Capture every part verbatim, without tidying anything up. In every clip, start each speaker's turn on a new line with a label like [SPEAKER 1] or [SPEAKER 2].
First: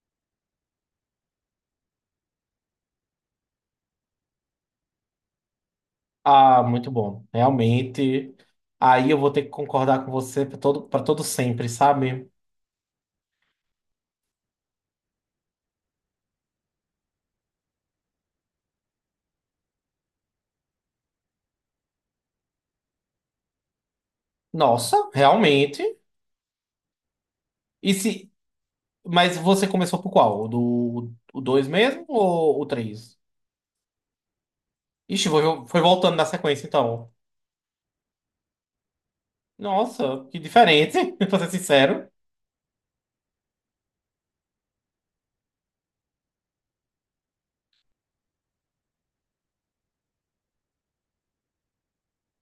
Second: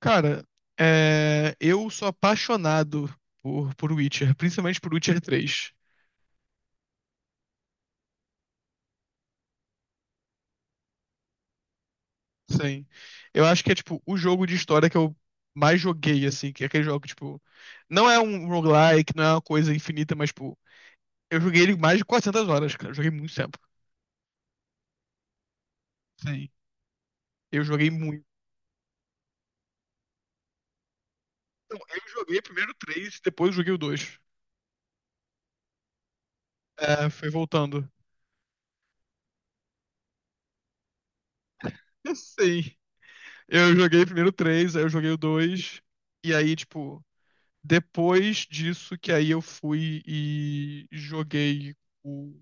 [SPEAKER 1] Cara, é, eu sou apaixonado por, por Witcher, principalmente por Witcher três.
[SPEAKER 2] Ah, muito bom. Realmente. Aí eu vou ter que concordar com você para todo, para todo sempre, sabe?
[SPEAKER 1] Sim. Eu acho que é, tipo, o jogo de história que eu mais joguei, assim, que é aquele jogo, que, tipo, não é um roguelike, não é uma coisa infinita, mas, tipo, eu joguei ele mais de quatrocentas horas, cara. Eu joguei muito tempo.
[SPEAKER 2] Nossa, realmente.
[SPEAKER 1] Sim. Eu joguei
[SPEAKER 2] E
[SPEAKER 1] muito.
[SPEAKER 2] se... Mas você começou por qual? O do o dois
[SPEAKER 1] Não, eu
[SPEAKER 2] mesmo
[SPEAKER 1] joguei
[SPEAKER 2] ou o
[SPEAKER 1] primeiro três,
[SPEAKER 2] três?
[SPEAKER 1] depois joguei o dois.
[SPEAKER 2] Ixi, foi, foi voltando na sequência,
[SPEAKER 1] É,
[SPEAKER 2] então.
[SPEAKER 1] foi voltando.
[SPEAKER 2] Nossa, que diferente, pra ser sincero.
[SPEAKER 1] Sim. Eu joguei primeiro o três, aí eu joguei o dois e aí, tipo. Depois disso, que aí eu fui e joguei o.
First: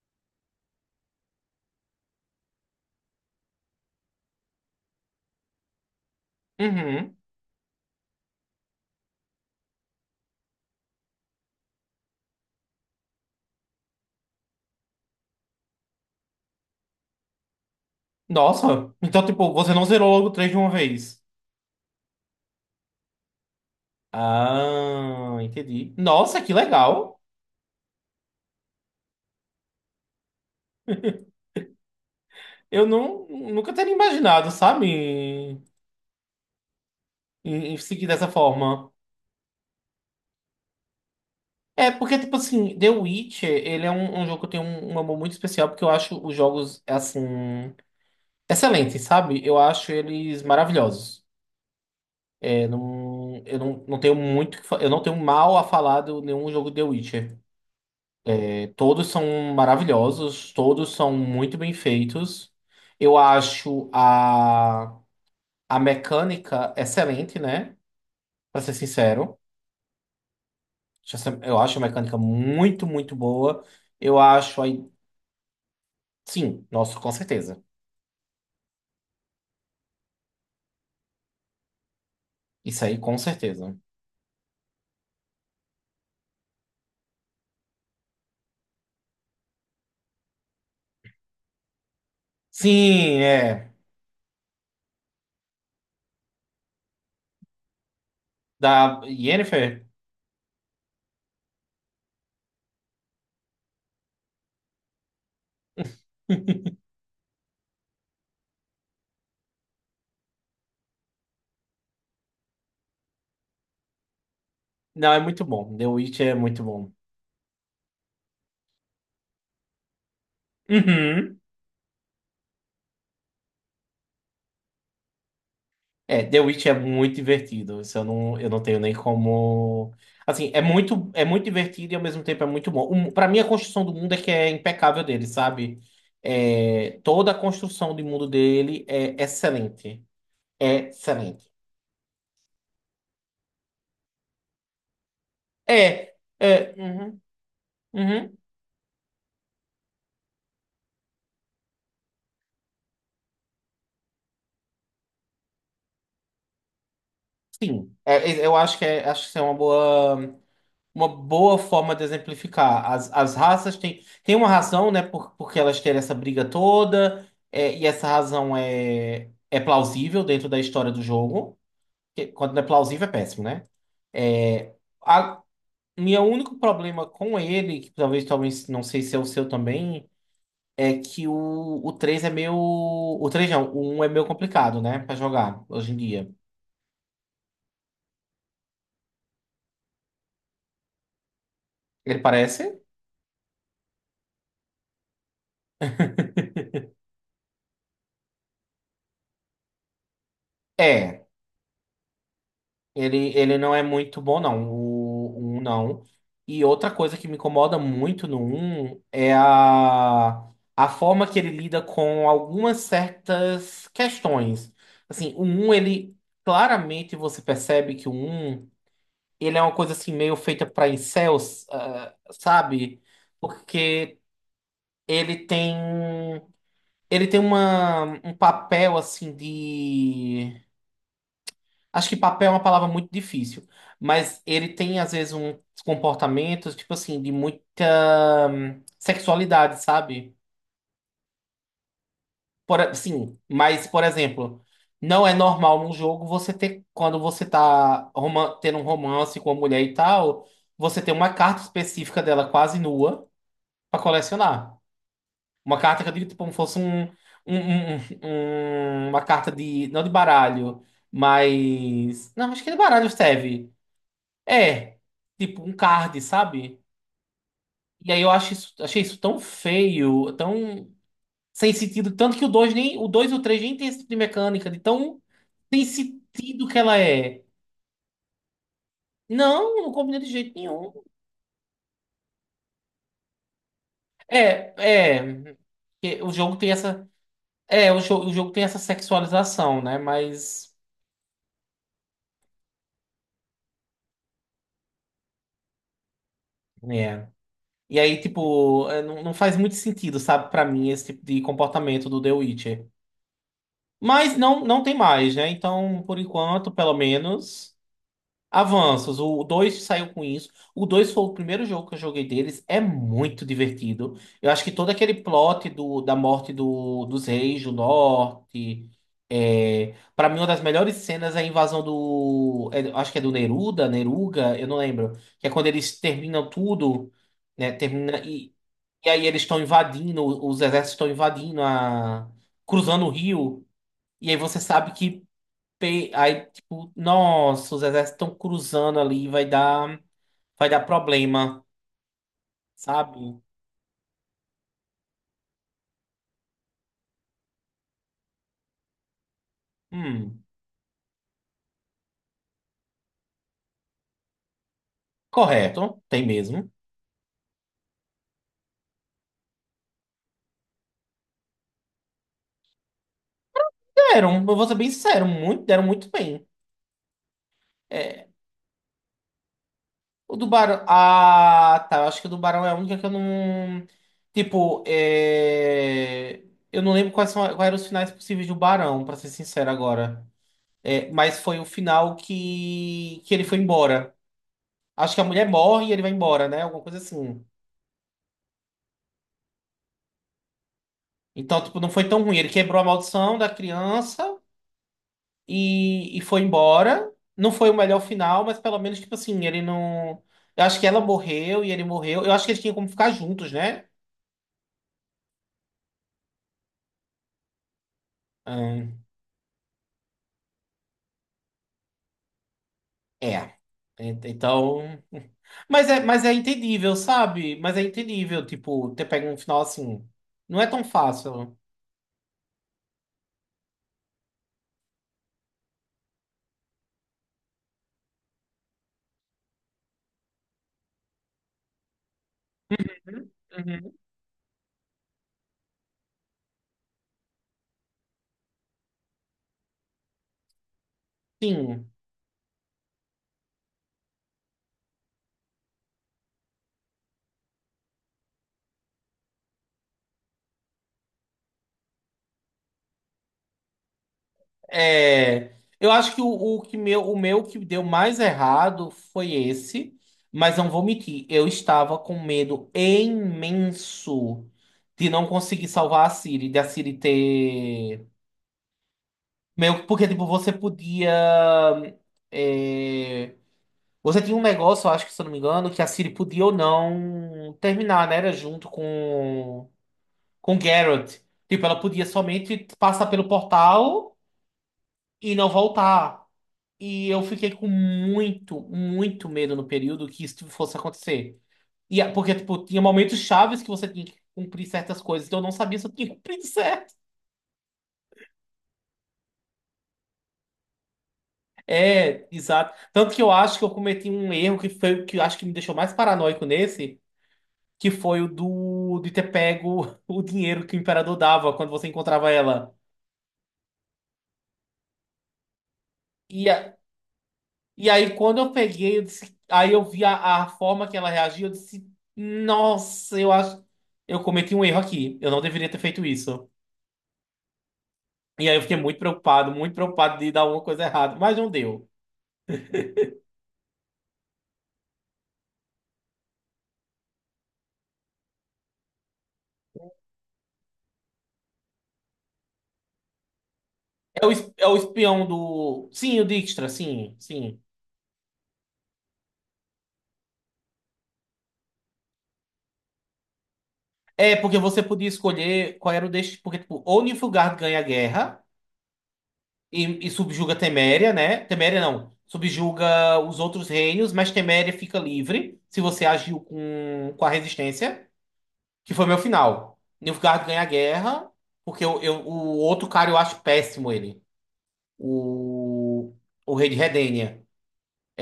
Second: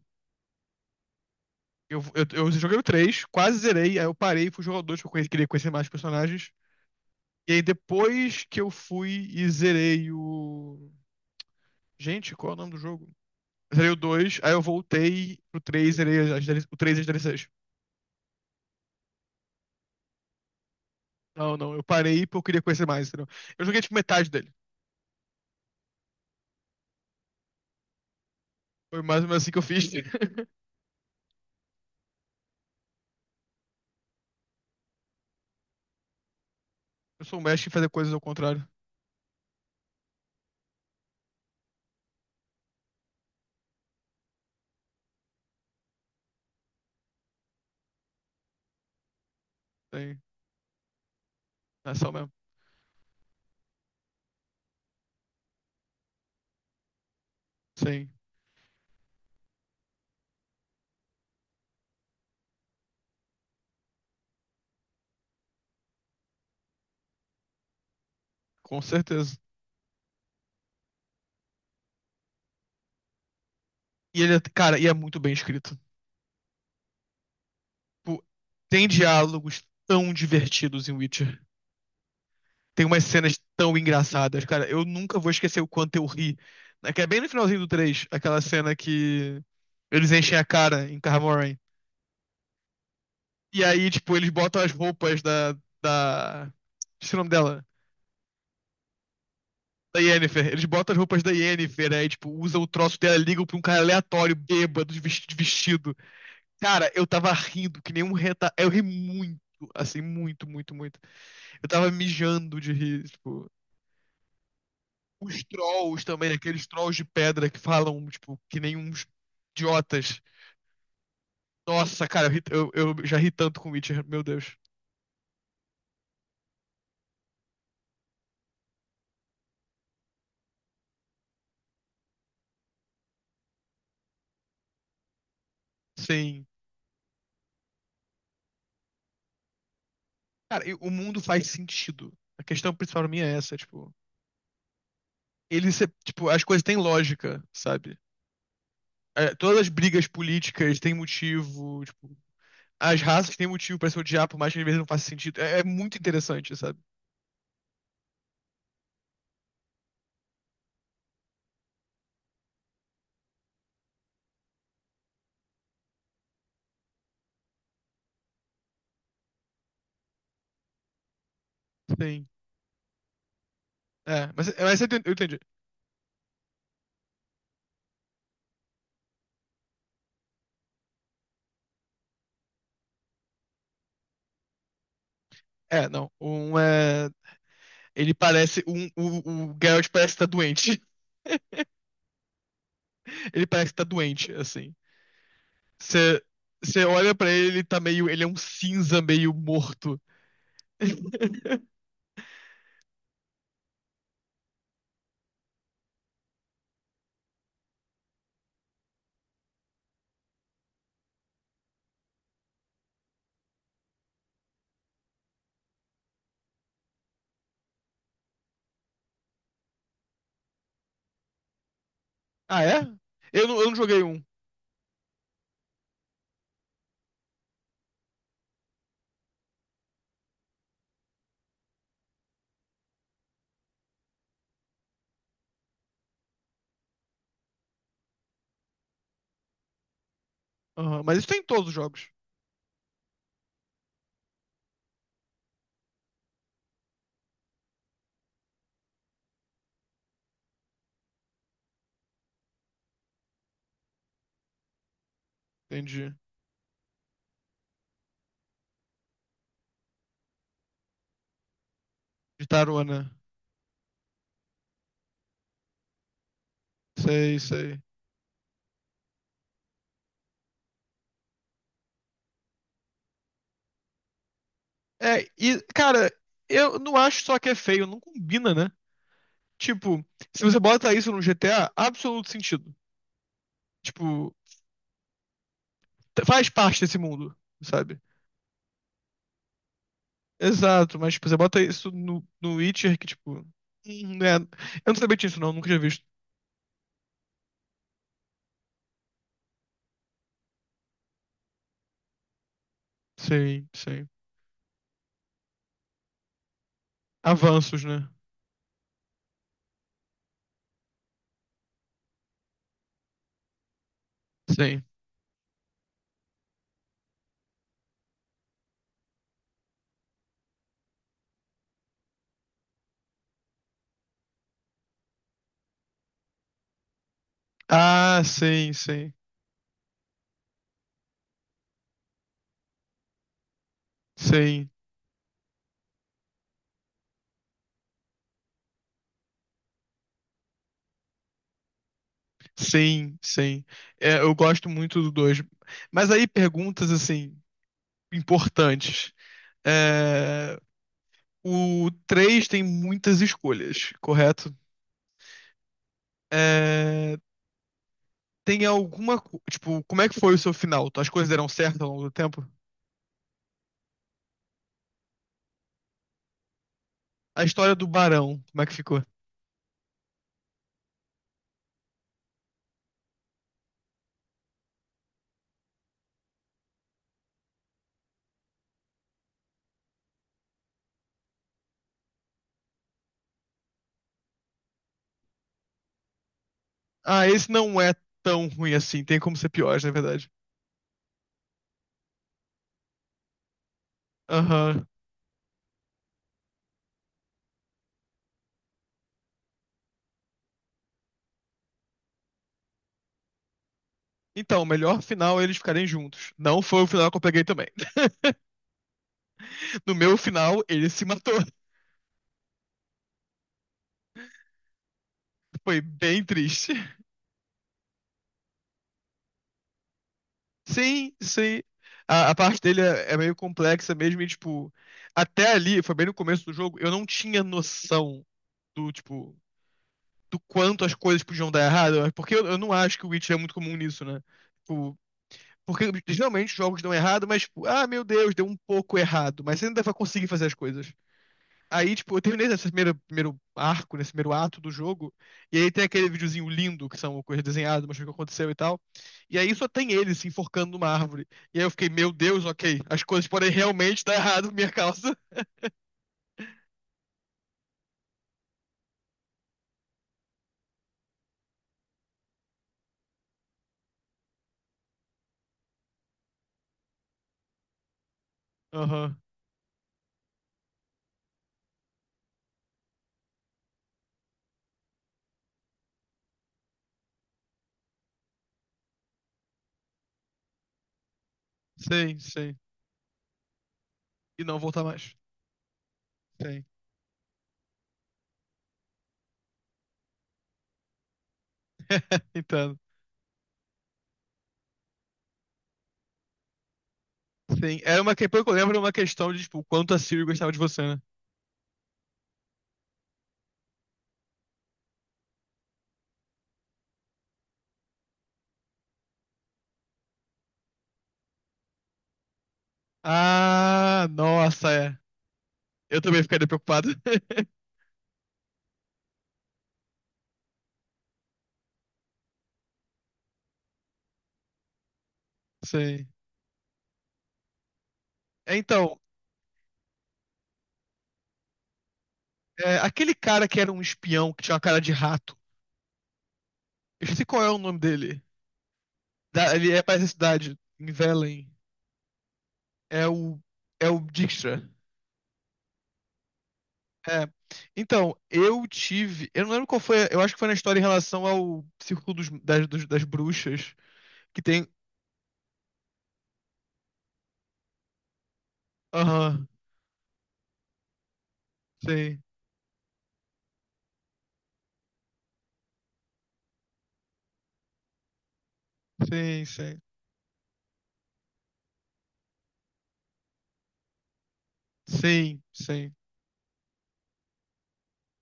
[SPEAKER 1] Eu, eu, eu joguei o três, quase zerei, aí eu parei e fui jogar o dois porque eu queria conhecer mais personagens.
[SPEAKER 2] Uhum.
[SPEAKER 1] E aí depois que eu fui e zerei o. Gente, qual é o nome do jogo? Zerei o dois, aí eu voltei pro três, zerei as, o três e as D L Cs.
[SPEAKER 2] Nossa, então, tipo, você não zerou logo o três de uma vez.
[SPEAKER 1] Não, não, eu parei porque eu queria conhecer mais, entendeu? Eu joguei tipo metade dele.
[SPEAKER 2] Ah, entendi. Nossa, que legal.
[SPEAKER 1] Foi mais ou menos assim que eu fiz. Sim.
[SPEAKER 2] Eu não, nunca teria imaginado, sabe? Em,
[SPEAKER 1] Eu sou um mestre em
[SPEAKER 2] em
[SPEAKER 1] fazer
[SPEAKER 2] seguir
[SPEAKER 1] coisas ao
[SPEAKER 2] dessa
[SPEAKER 1] contrário.
[SPEAKER 2] forma. É, porque, tipo assim, The Witcher, ele é um, um jogo que eu tenho um, um amor muito especial, porque eu acho os jogos, assim, excelentes, sabe? Eu acho
[SPEAKER 1] Sim,
[SPEAKER 2] eles maravilhosos.
[SPEAKER 1] é só mesmo.
[SPEAKER 2] É, não, eu não, não tenho muito, que fa- eu não tenho mal a falar de nenhum jogo The Witcher.
[SPEAKER 1] Sim,
[SPEAKER 2] É, todos são maravilhosos, todos são muito bem feitos. Eu acho a, a mecânica excelente, né? Pra ser
[SPEAKER 1] com certeza.
[SPEAKER 2] sincero. Eu acho a mecânica muito, muito boa. Eu
[SPEAKER 1] E ele, é-
[SPEAKER 2] acho
[SPEAKER 1] cara, e
[SPEAKER 2] aí,
[SPEAKER 1] é muito bem escrito.
[SPEAKER 2] sim, nossa, com certeza.
[SPEAKER 1] Tipo, tem diálogos tão divertidos em Witcher.
[SPEAKER 2] Isso
[SPEAKER 1] Tem
[SPEAKER 2] aí,
[SPEAKER 1] umas
[SPEAKER 2] com
[SPEAKER 1] cenas tão
[SPEAKER 2] certeza.
[SPEAKER 1] engraçadas, cara. Eu nunca vou esquecer o quanto eu ri. É que é bem no finalzinho do três aquela cena que eles enchem a cara em Kaer.
[SPEAKER 2] Sim,
[SPEAKER 1] E
[SPEAKER 2] é.
[SPEAKER 1] aí, tipo, eles botam as roupas da, da... Esqueci o nome dela.
[SPEAKER 2] Da Yennefer?
[SPEAKER 1] Da Yennefer. Eles botam as roupas da Yennefer, aí, tipo, usam o troço dela, ligam pra um cara aleatório, bêbado, de vesti- de vestido. Cara, eu tava rindo que nem um reta... Eu ri muito, assim, muito, muito, muito. Eu tava mijando de rir, tipo.
[SPEAKER 2] Não, é
[SPEAKER 1] Os
[SPEAKER 2] muito bom. The
[SPEAKER 1] trolls
[SPEAKER 2] Witch
[SPEAKER 1] também,
[SPEAKER 2] é muito
[SPEAKER 1] aqueles
[SPEAKER 2] bom.
[SPEAKER 1] trolls de pedra que falam, tipo, que nem uns idiotas.
[SPEAKER 2] Uhum.
[SPEAKER 1] Nossa, cara, eu, ri- eu- eu já ri tanto com Witcher, meu Deus.
[SPEAKER 2] É, The Witch é muito divertido. Isso eu não, eu não tenho nem como. Assim, é muito, é muito divertido e ao mesmo tempo é muito bom. Um, para mim, a construção do mundo é que é impecável dele, sabe?
[SPEAKER 1] Sim.
[SPEAKER 2] É, toda a construção do mundo dele é excelente.
[SPEAKER 1] Cara, e
[SPEAKER 2] É
[SPEAKER 1] o mundo faz
[SPEAKER 2] excelente.
[SPEAKER 1] sentido. A questão principal pra mim é essa, tipo. Ele, se-
[SPEAKER 2] É,
[SPEAKER 1] Tipo, as coisas
[SPEAKER 2] é.
[SPEAKER 1] têm
[SPEAKER 2] Uhum,
[SPEAKER 1] lógica, sabe?
[SPEAKER 2] uhum,
[SPEAKER 1] É, todas as brigas políticas têm motivo, tipo. As raças têm motivo pra se odiar, por mais que às vezes não faça sentido. É, é muito interessante, sabe?
[SPEAKER 2] sim. É, eu acho que é, acho que isso é uma boa, uma boa forma de exemplificar. As, as raças têm, têm uma razão, né? Por, porque elas terem essa briga toda, é, e essa razão é, é plausível dentro da história do jogo.
[SPEAKER 1] Sim.
[SPEAKER 2] Que quando não é plausível, é péssimo, né?
[SPEAKER 1] É, mas, é,
[SPEAKER 2] É,
[SPEAKER 1] mas eu entendi. Eu entendi.
[SPEAKER 2] a, meu único problema com ele, que talvez, talvez, não sei se é o seu também, é que o, o três é meio. O três não, o um é meio complicado, né? Pra jogar
[SPEAKER 1] É,
[SPEAKER 2] hoje em
[SPEAKER 1] não.
[SPEAKER 2] dia.
[SPEAKER 1] Um é... Ele parece. Um, o, o Geralt parece estar doente.
[SPEAKER 2] Ele parece?
[SPEAKER 1] Ele parece estar doente, assim. Você você olha pra ele, ele tá meio. Ele é um cinza meio morto.
[SPEAKER 2] É. Ele, ele não é muito bom, não. O um não. E outra coisa que me incomoda muito no um é a, a forma que ele lida com algumas certas questões. Assim, o um, ele claramente você percebe que o um, ele é uma coisa assim meio feita para incels, ah,
[SPEAKER 1] Ah, é?
[SPEAKER 2] sabe?
[SPEAKER 1] Eu não, eu não joguei
[SPEAKER 2] Porque
[SPEAKER 1] um.
[SPEAKER 2] ele tem, ele tem uma, um papel assim de... Acho que papel é uma palavra muito difícil, mas ele tem, às vezes, uns comportamentos, tipo assim, de muita hum, sexualidade, sabe?
[SPEAKER 1] Aham, mas isso tem em todos os jogos.
[SPEAKER 2] Por, sim, mas, por exemplo, não é normal num jogo você ter, quando você tá roman- tendo um romance com uma mulher e tal, você ter uma carta específica dela quase nua pra colecionar. Uma carta que eu
[SPEAKER 1] Entendi.
[SPEAKER 2] digo, tipo, como fosse um, um- um- um- um, uma carta de, não de baralho, mas...
[SPEAKER 1] De
[SPEAKER 2] Não, acho que de
[SPEAKER 1] tarona.
[SPEAKER 2] baralho serve. É, tipo um card, sabe?
[SPEAKER 1] Sei, sei.
[SPEAKER 2] E aí eu acho isso, achei isso tão feio, tão sem sentido, tanto que o dois nem, o dois e o três nem tem esse tipo de mecânica, de tão
[SPEAKER 1] É, e,
[SPEAKER 2] sem
[SPEAKER 1] cara,
[SPEAKER 2] sentido
[SPEAKER 1] eu
[SPEAKER 2] que
[SPEAKER 1] não
[SPEAKER 2] ela
[SPEAKER 1] acho só
[SPEAKER 2] é.
[SPEAKER 1] que é feio, não combina, né?
[SPEAKER 2] Não, não
[SPEAKER 1] Tipo,
[SPEAKER 2] combina de
[SPEAKER 1] se
[SPEAKER 2] jeito
[SPEAKER 1] você
[SPEAKER 2] nenhum.
[SPEAKER 1] bota isso no G T A, absoluto sentido. Tipo,
[SPEAKER 2] É, é, que
[SPEAKER 1] t-
[SPEAKER 2] o
[SPEAKER 1] faz
[SPEAKER 2] jogo tem
[SPEAKER 1] parte desse
[SPEAKER 2] essa,
[SPEAKER 1] mundo,
[SPEAKER 2] é, o,
[SPEAKER 1] sabe?
[SPEAKER 2] jo- o jogo tem essa sexualização, né? Mas
[SPEAKER 1] Exato, mas tipo, você bota isso no, no Witcher que, tipo. Hum, né? Eu não sabia disso, não, nunca tinha visto.
[SPEAKER 2] é. E aí, tipo, é, não, não faz muito sentido, sabe, pra mim esse tipo de comportamento do The Witcher.
[SPEAKER 1] Sim, sim.
[SPEAKER 2] Mas não, não tem mais, né? Então, por enquanto, pelo menos...
[SPEAKER 1] Avanços, né?
[SPEAKER 2] Avanços, o dois saiu com isso. O dois foi o primeiro jogo que eu joguei deles. É muito divertido. Eu acho que
[SPEAKER 1] Sim.
[SPEAKER 2] todo aquele plot do, da morte do, dos reis do norte. É, para mim, uma das melhores cenas é a invasão do, é, acho que é do Neruda, Neruga, eu não lembro. Que é quando eles terminam tudo, né? Termina,
[SPEAKER 1] Ah,
[SPEAKER 2] e,
[SPEAKER 1] sim,
[SPEAKER 2] e
[SPEAKER 1] sim.
[SPEAKER 2] aí eles estão invadindo, os exércitos estão invadindo a, cruzando o rio. E aí você
[SPEAKER 1] Sim,
[SPEAKER 2] sabe que pe- aí, tipo, nossa, os exércitos estão cruzando ali, vai dar, vai dar problema,
[SPEAKER 1] sim,
[SPEAKER 2] sabe?
[SPEAKER 1] sim. É, eu gosto muito do dois. Mas aí perguntas assim, importantes.
[SPEAKER 2] Hum,
[SPEAKER 1] É, o três tem muitas escolhas, correto?
[SPEAKER 2] correto, tem mesmo.
[SPEAKER 1] É, tem alguma. co- Tipo, como é que foi o seu final? As coisas deram certo ao longo do tempo?
[SPEAKER 2] Deram, eu vou ser bem sincero, muito, deram muito bem.
[SPEAKER 1] A história do
[SPEAKER 2] É,
[SPEAKER 1] Barão, como é que ficou?
[SPEAKER 2] o do Barão. Ah, tá. Eu acho que o do Barão é a única que eu não. Tipo, é, eu não lembro quais são, quais eram os finais possíveis do Barão, pra ser sincero agora. É, mas foi o final que, que ele foi embora. Acho que a mulher morre e ele vai embora, né? Alguma coisa
[SPEAKER 1] Ah,
[SPEAKER 2] assim.
[SPEAKER 1] esse não é tão ruim assim. Tem como ser pior, na verdade.
[SPEAKER 2] Então, tipo, não foi tão ruim. Ele quebrou a maldição da criança
[SPEAKER 1] Aham.
[SPEAKER 2] e, e foi embora. Não foi o melhor final, mas pelo menos, tipo assim, ele não... Eu acho que ela morreu e ele morreu. Eu acho que eles tinham como ficar juntos, né?
[SPEAKER 1] Então, o melhor final é eles ficarem juntos. Não foi o final que eu peguei também.
[SPEAKER 2] Hum,
[SPEAKER 1] No meu final, ele se matou.
[SPEAKER 2] é. Ent- Então.
[SPEAKER 1] Foi
[SPEAKER 2] Mas é,
[SPEAKER 1] bem
[SPEAKER 2] mas é
[SPEAKER 1] triste.
[SPEAKER 2] entendível, sabe? Mas é entendível, tipo, ter pego um final assim. Não é tão
[SPEAKER 1] Sim,
[SPEAKER 2] fácil.
[SPEAKER 1] sim. A, a parte dele é, é meio complexa mesmo. E, tipo, até ali, foi bem no começo do jogo, eu não tinha noção do, tipo, do quanto as coisas podiam dar errado. Porque eu, eu não acho que o
[SPEAKER 2] Uhum.
[SPEAKER 1] Witcher é muito comum
[SPEAKER 2] Uhum.
[SPEAKER 1] nisso, né? Tipo, porque geralmente os jogos dão errado, mas, tipo, ah, meu Deus, deu um pouco errado. Mas você ainda vai conseguir fazer as coisas.
[SPEAKER 2] Sim.
[SPEAKER 1] Aí, tipo, eu terminei nesse primeiro, primeiro arco, nesse primeiro ato do jogo. E aí tem aquele videozinho lindo, que são coisas desenhadas, mostrando o que aconteceu e tal. E aí só tem ele se enforcando numa árvore. E aí eu fiquei, meu Deus, ok. As coisas podem realmente dar errado por minha causa.
[SPEAKER 2] É, eu acho que o, o que meu, o meu que deu mais errado foi esse, mas não vou mentir, eu estava com medo imenso de não conseguir salvar a Siri, de a Siri ter
[SPEAKER 1] Aham.
[SPEAKER 2] meio que porque tipo você podia é, você tinha um negócio, eu acho que se eu não me engano, que a Siri podia ou não terminar, né? Era junto com com Garrett. Tipo, ela podia
[SPEAKER 1] Sim, sim.
[SPEAKER 2] somente passar pelo portal
[SPEAKER 1] E não voltar mais.
[SPEAKER 2] e não voltar.
[SPEAKER 1] Sim.
[SPEAKER 2] E eu fiquei com muito, muito medo no período que isso fosse acontecer. E, a- porque, tipo,
[SPEAKER 1] Entendo.
[SPEAKER 2] tinha momentos chaves que você tinha que cumprir certas coisas, então eu não sabia se eu tinha cumprido certo.
[SPEAKER 1] Sim. Era uma que, pelo que eu lembro, era uma questão de, tipo, o quanto a Siri gostava de você, né?
[SPEAKER 2] É, exato. Tanto que eu acho que eu cometi um erro que foi o que eu acho que me deixou mais paranoico nesse, que foi o do de ter pego o dinheiro que o imperador dava quando você encontrava ela.
[SPEAKER 1] Ah, nossa, é. Eu também ficaria
[SPEAKER 2] E, a-
[SPEAKER 1] preocupado.
[SPEAKER 2] e aí, quando eu peguei, eu disse- aí eu vi a, a forma que ela reagiu, eu disse, nossa, eu acho, eu cometi um erro aqui, eu não deveria ter feito
[SPEAKER 1] Sim.
[SPEAKER 2] isso. E
[SPEAKER 1] É,
[SPEAKER 2] aí eu fiquei
[SPEAKER 1] então,
[SPEAKER 2] muito preocupado, muito preocupado de dar alguma coisa errada, mas não deu.
[SPEAKER 1] é, aquele cara que era um espião que tinha uma cara de rato. Eu esqueci qual é o nome dele. Da- ele é pra essa cidade, em Velen. É o. É o
[SPEAKER 2] É o, es- é
[SPEAKER 1] Dijkstra.
[SPEAKER 2] o espião do... Sim, o Dijkstra, sim,
[SPEAKER 1] É.
[SPEAKER 2] sim.
[SPEAKER 1] Então, eu tive. Eu não lembro qual foi. Eu acho que foi na história em relação ao Círculo dos- das, dos- das Bruxas.
[SPEAKER 2] É,
[SPEAKER 1] Que
[SPEAKER 2] porque
[SPEAKER 1] tem.
[SPEAKER 2] você podia escolher qual era o destino, porque, tipo, ou Nilfgaard ganha a guerra
[SPEAKER 1] Aham.
[SPEAKER 2] e, e subjuga Teméria, né? Teméria não,
[SPEAKER 1] Sim.
[SPEAKER 2] subjuga os outros reinos, mas Teméria fica livre se você agiu com, com a resistência. Que foi meu
[SPEAKER 1] Sim,
[SPEAKER 2] final.
[SPEAKER 1] sim.
[SPEAKER 2] Nilfgaard ganha a guerra, porque eu, eu- o outro cara eu acho péssimo ele.
[SPEAKER 1] Sim, sim.
[SPEAKER 2] O, o rei de Redênia.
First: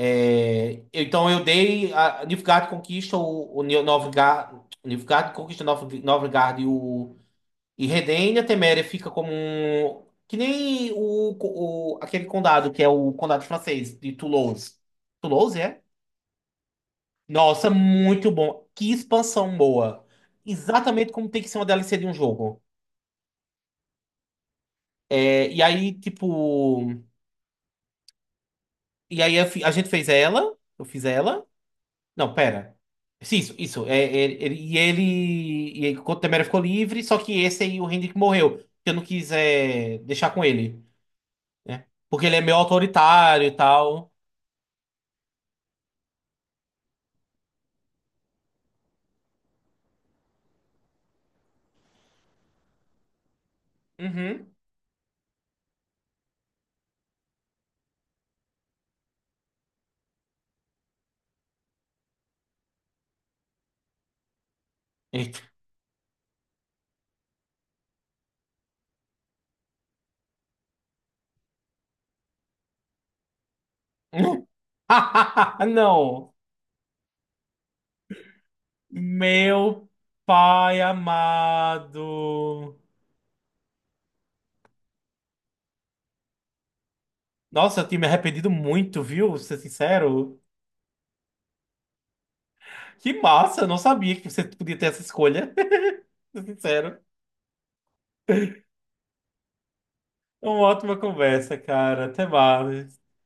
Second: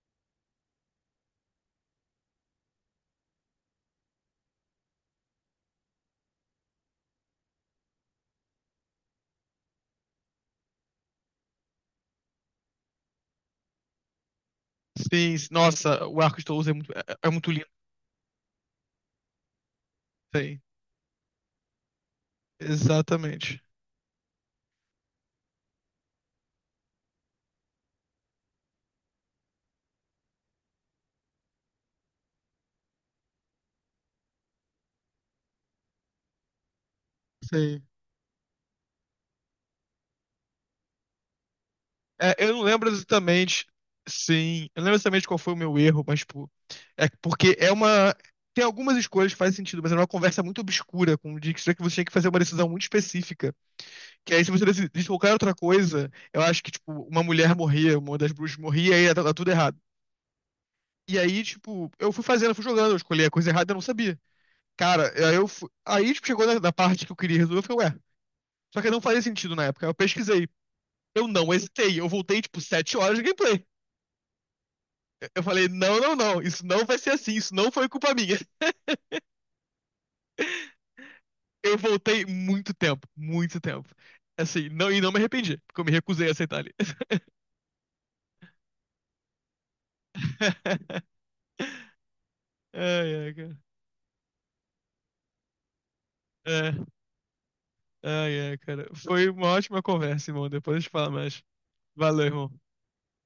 [SPEAKER 2] É, então eu dei. A, Nilfgaard conquista o, o Nil- Novgar- Nilfgaard conquista Nov- Novgard e o e Redênia. Teméria fica como um. Que nem o, o- aquele condado, que é o condado francês, de Toulouse.
[SPEAKER 1] Sim.
[SPEAKER 2] Toulouse, é?
[SPEAKER 1] Nossa, o arco de Toulouse é muito, é, é muito lindo.
[SPEAKER 2] Nossa, muito bom. Que expansão boa.
[SPEAKER 1] Sim.
[SPEAKER 2] Exatamente como tem que ser uma D L C de um jogo.
[SPEAKER 1] Exatamente.
[SPEAKER 2] É, e aí, tipo. E aí eu fi- a gente fez ela. Eu fiz ela. Não, pera. Sim, Isso, isso. É, é, ele- e ele. E aí, o Temera ficou livre, só que esse aí,
[SPEAKER 1] Sim.
[SPEAKER 2] o Hendrik morreu. Que eu não quis é, deixar com ele. Né? Porque
[SPEAKER 1] É,
[SPEAKER 2] ele é
[SPEAKER 1] eu
[SPEAKER 2] meio
[SPEAKER 1] não lembro
[SPEAKER 2] autoritário e
[SPEAKER 1] exatamente,
[SPEAKER 2] tal.
[SPEAKER 1] sim, eu não lembro exatamente qual foi o meu erro, mas, tipo, é porque é uma. Tem algumas escolhas que fazem sentido, mas é uma conversa muito obscura com o Dijkstra que você tinha que fazer uma decisão muito específica. Que aí, se
[SPEAKER 2] Uhum.
[SPEAKER 1] você decidisse qualquer outra coisa, eu acho que, tipo, uma mulher morria, uma das bruxas morria, aí ia tudo errado. E aí, tipo, eu fui fazendo, eu fui jogando, eu escolhi a coisa errada, eu não sabia. Cara, aí
[SPEAKER 2] Eita.
[SPEAKER 1] eu fui... Aí, tipo, chegou na, na parte que eu queria resolver, eu falei, ué, só que não fazia sentido na época. Aí eu pesquisei. Eu não hesitei, eu voltei, tipo, sete horas de gameplay. Eu falei, não, não,
[SPEAKER 2] Não.
[SPEAKER 1] não, isso não vai ser assim, isso não foi culpa minha.
[SPEAKER 2] Meu pai
[SPEAKER 1] Eu voltei muito
[SPEAKER 2] amado.
[SPEAKER 1] tempo, muito tempo. Assim, não, e não me arrependi, porque eu me recusei a aceitar ali.
[SPEAKER 2] Nossa, eu tinha me arrependido muito, viu? Ser sincero.
[SPEAKER 1] Ai,
[SPEAKER 2] Que
[SPEAKER 1] ai, cara.
[SPEAKER 2] massa, eu não sabia que você podia ter essa escolha. Tô
[SPEAKER 1] É,
[SPEAKER 2] sincero.
[SPEAKER 1] ai, ai, cara. Foi uma ótima conversa, irmão.
[SPEAKER 2] Uma
[SPEAKER 1] Depois a gente
[SPEAKER 2] ótima
[SPEAKER 1] fala mais.
[SPEAKER 2] conversa, cara.
[SPEAKER 1] Valeu,
[SPEAKER 2] Até
[SPEAKER 1] irmão.
[SPEAKER 2] mais.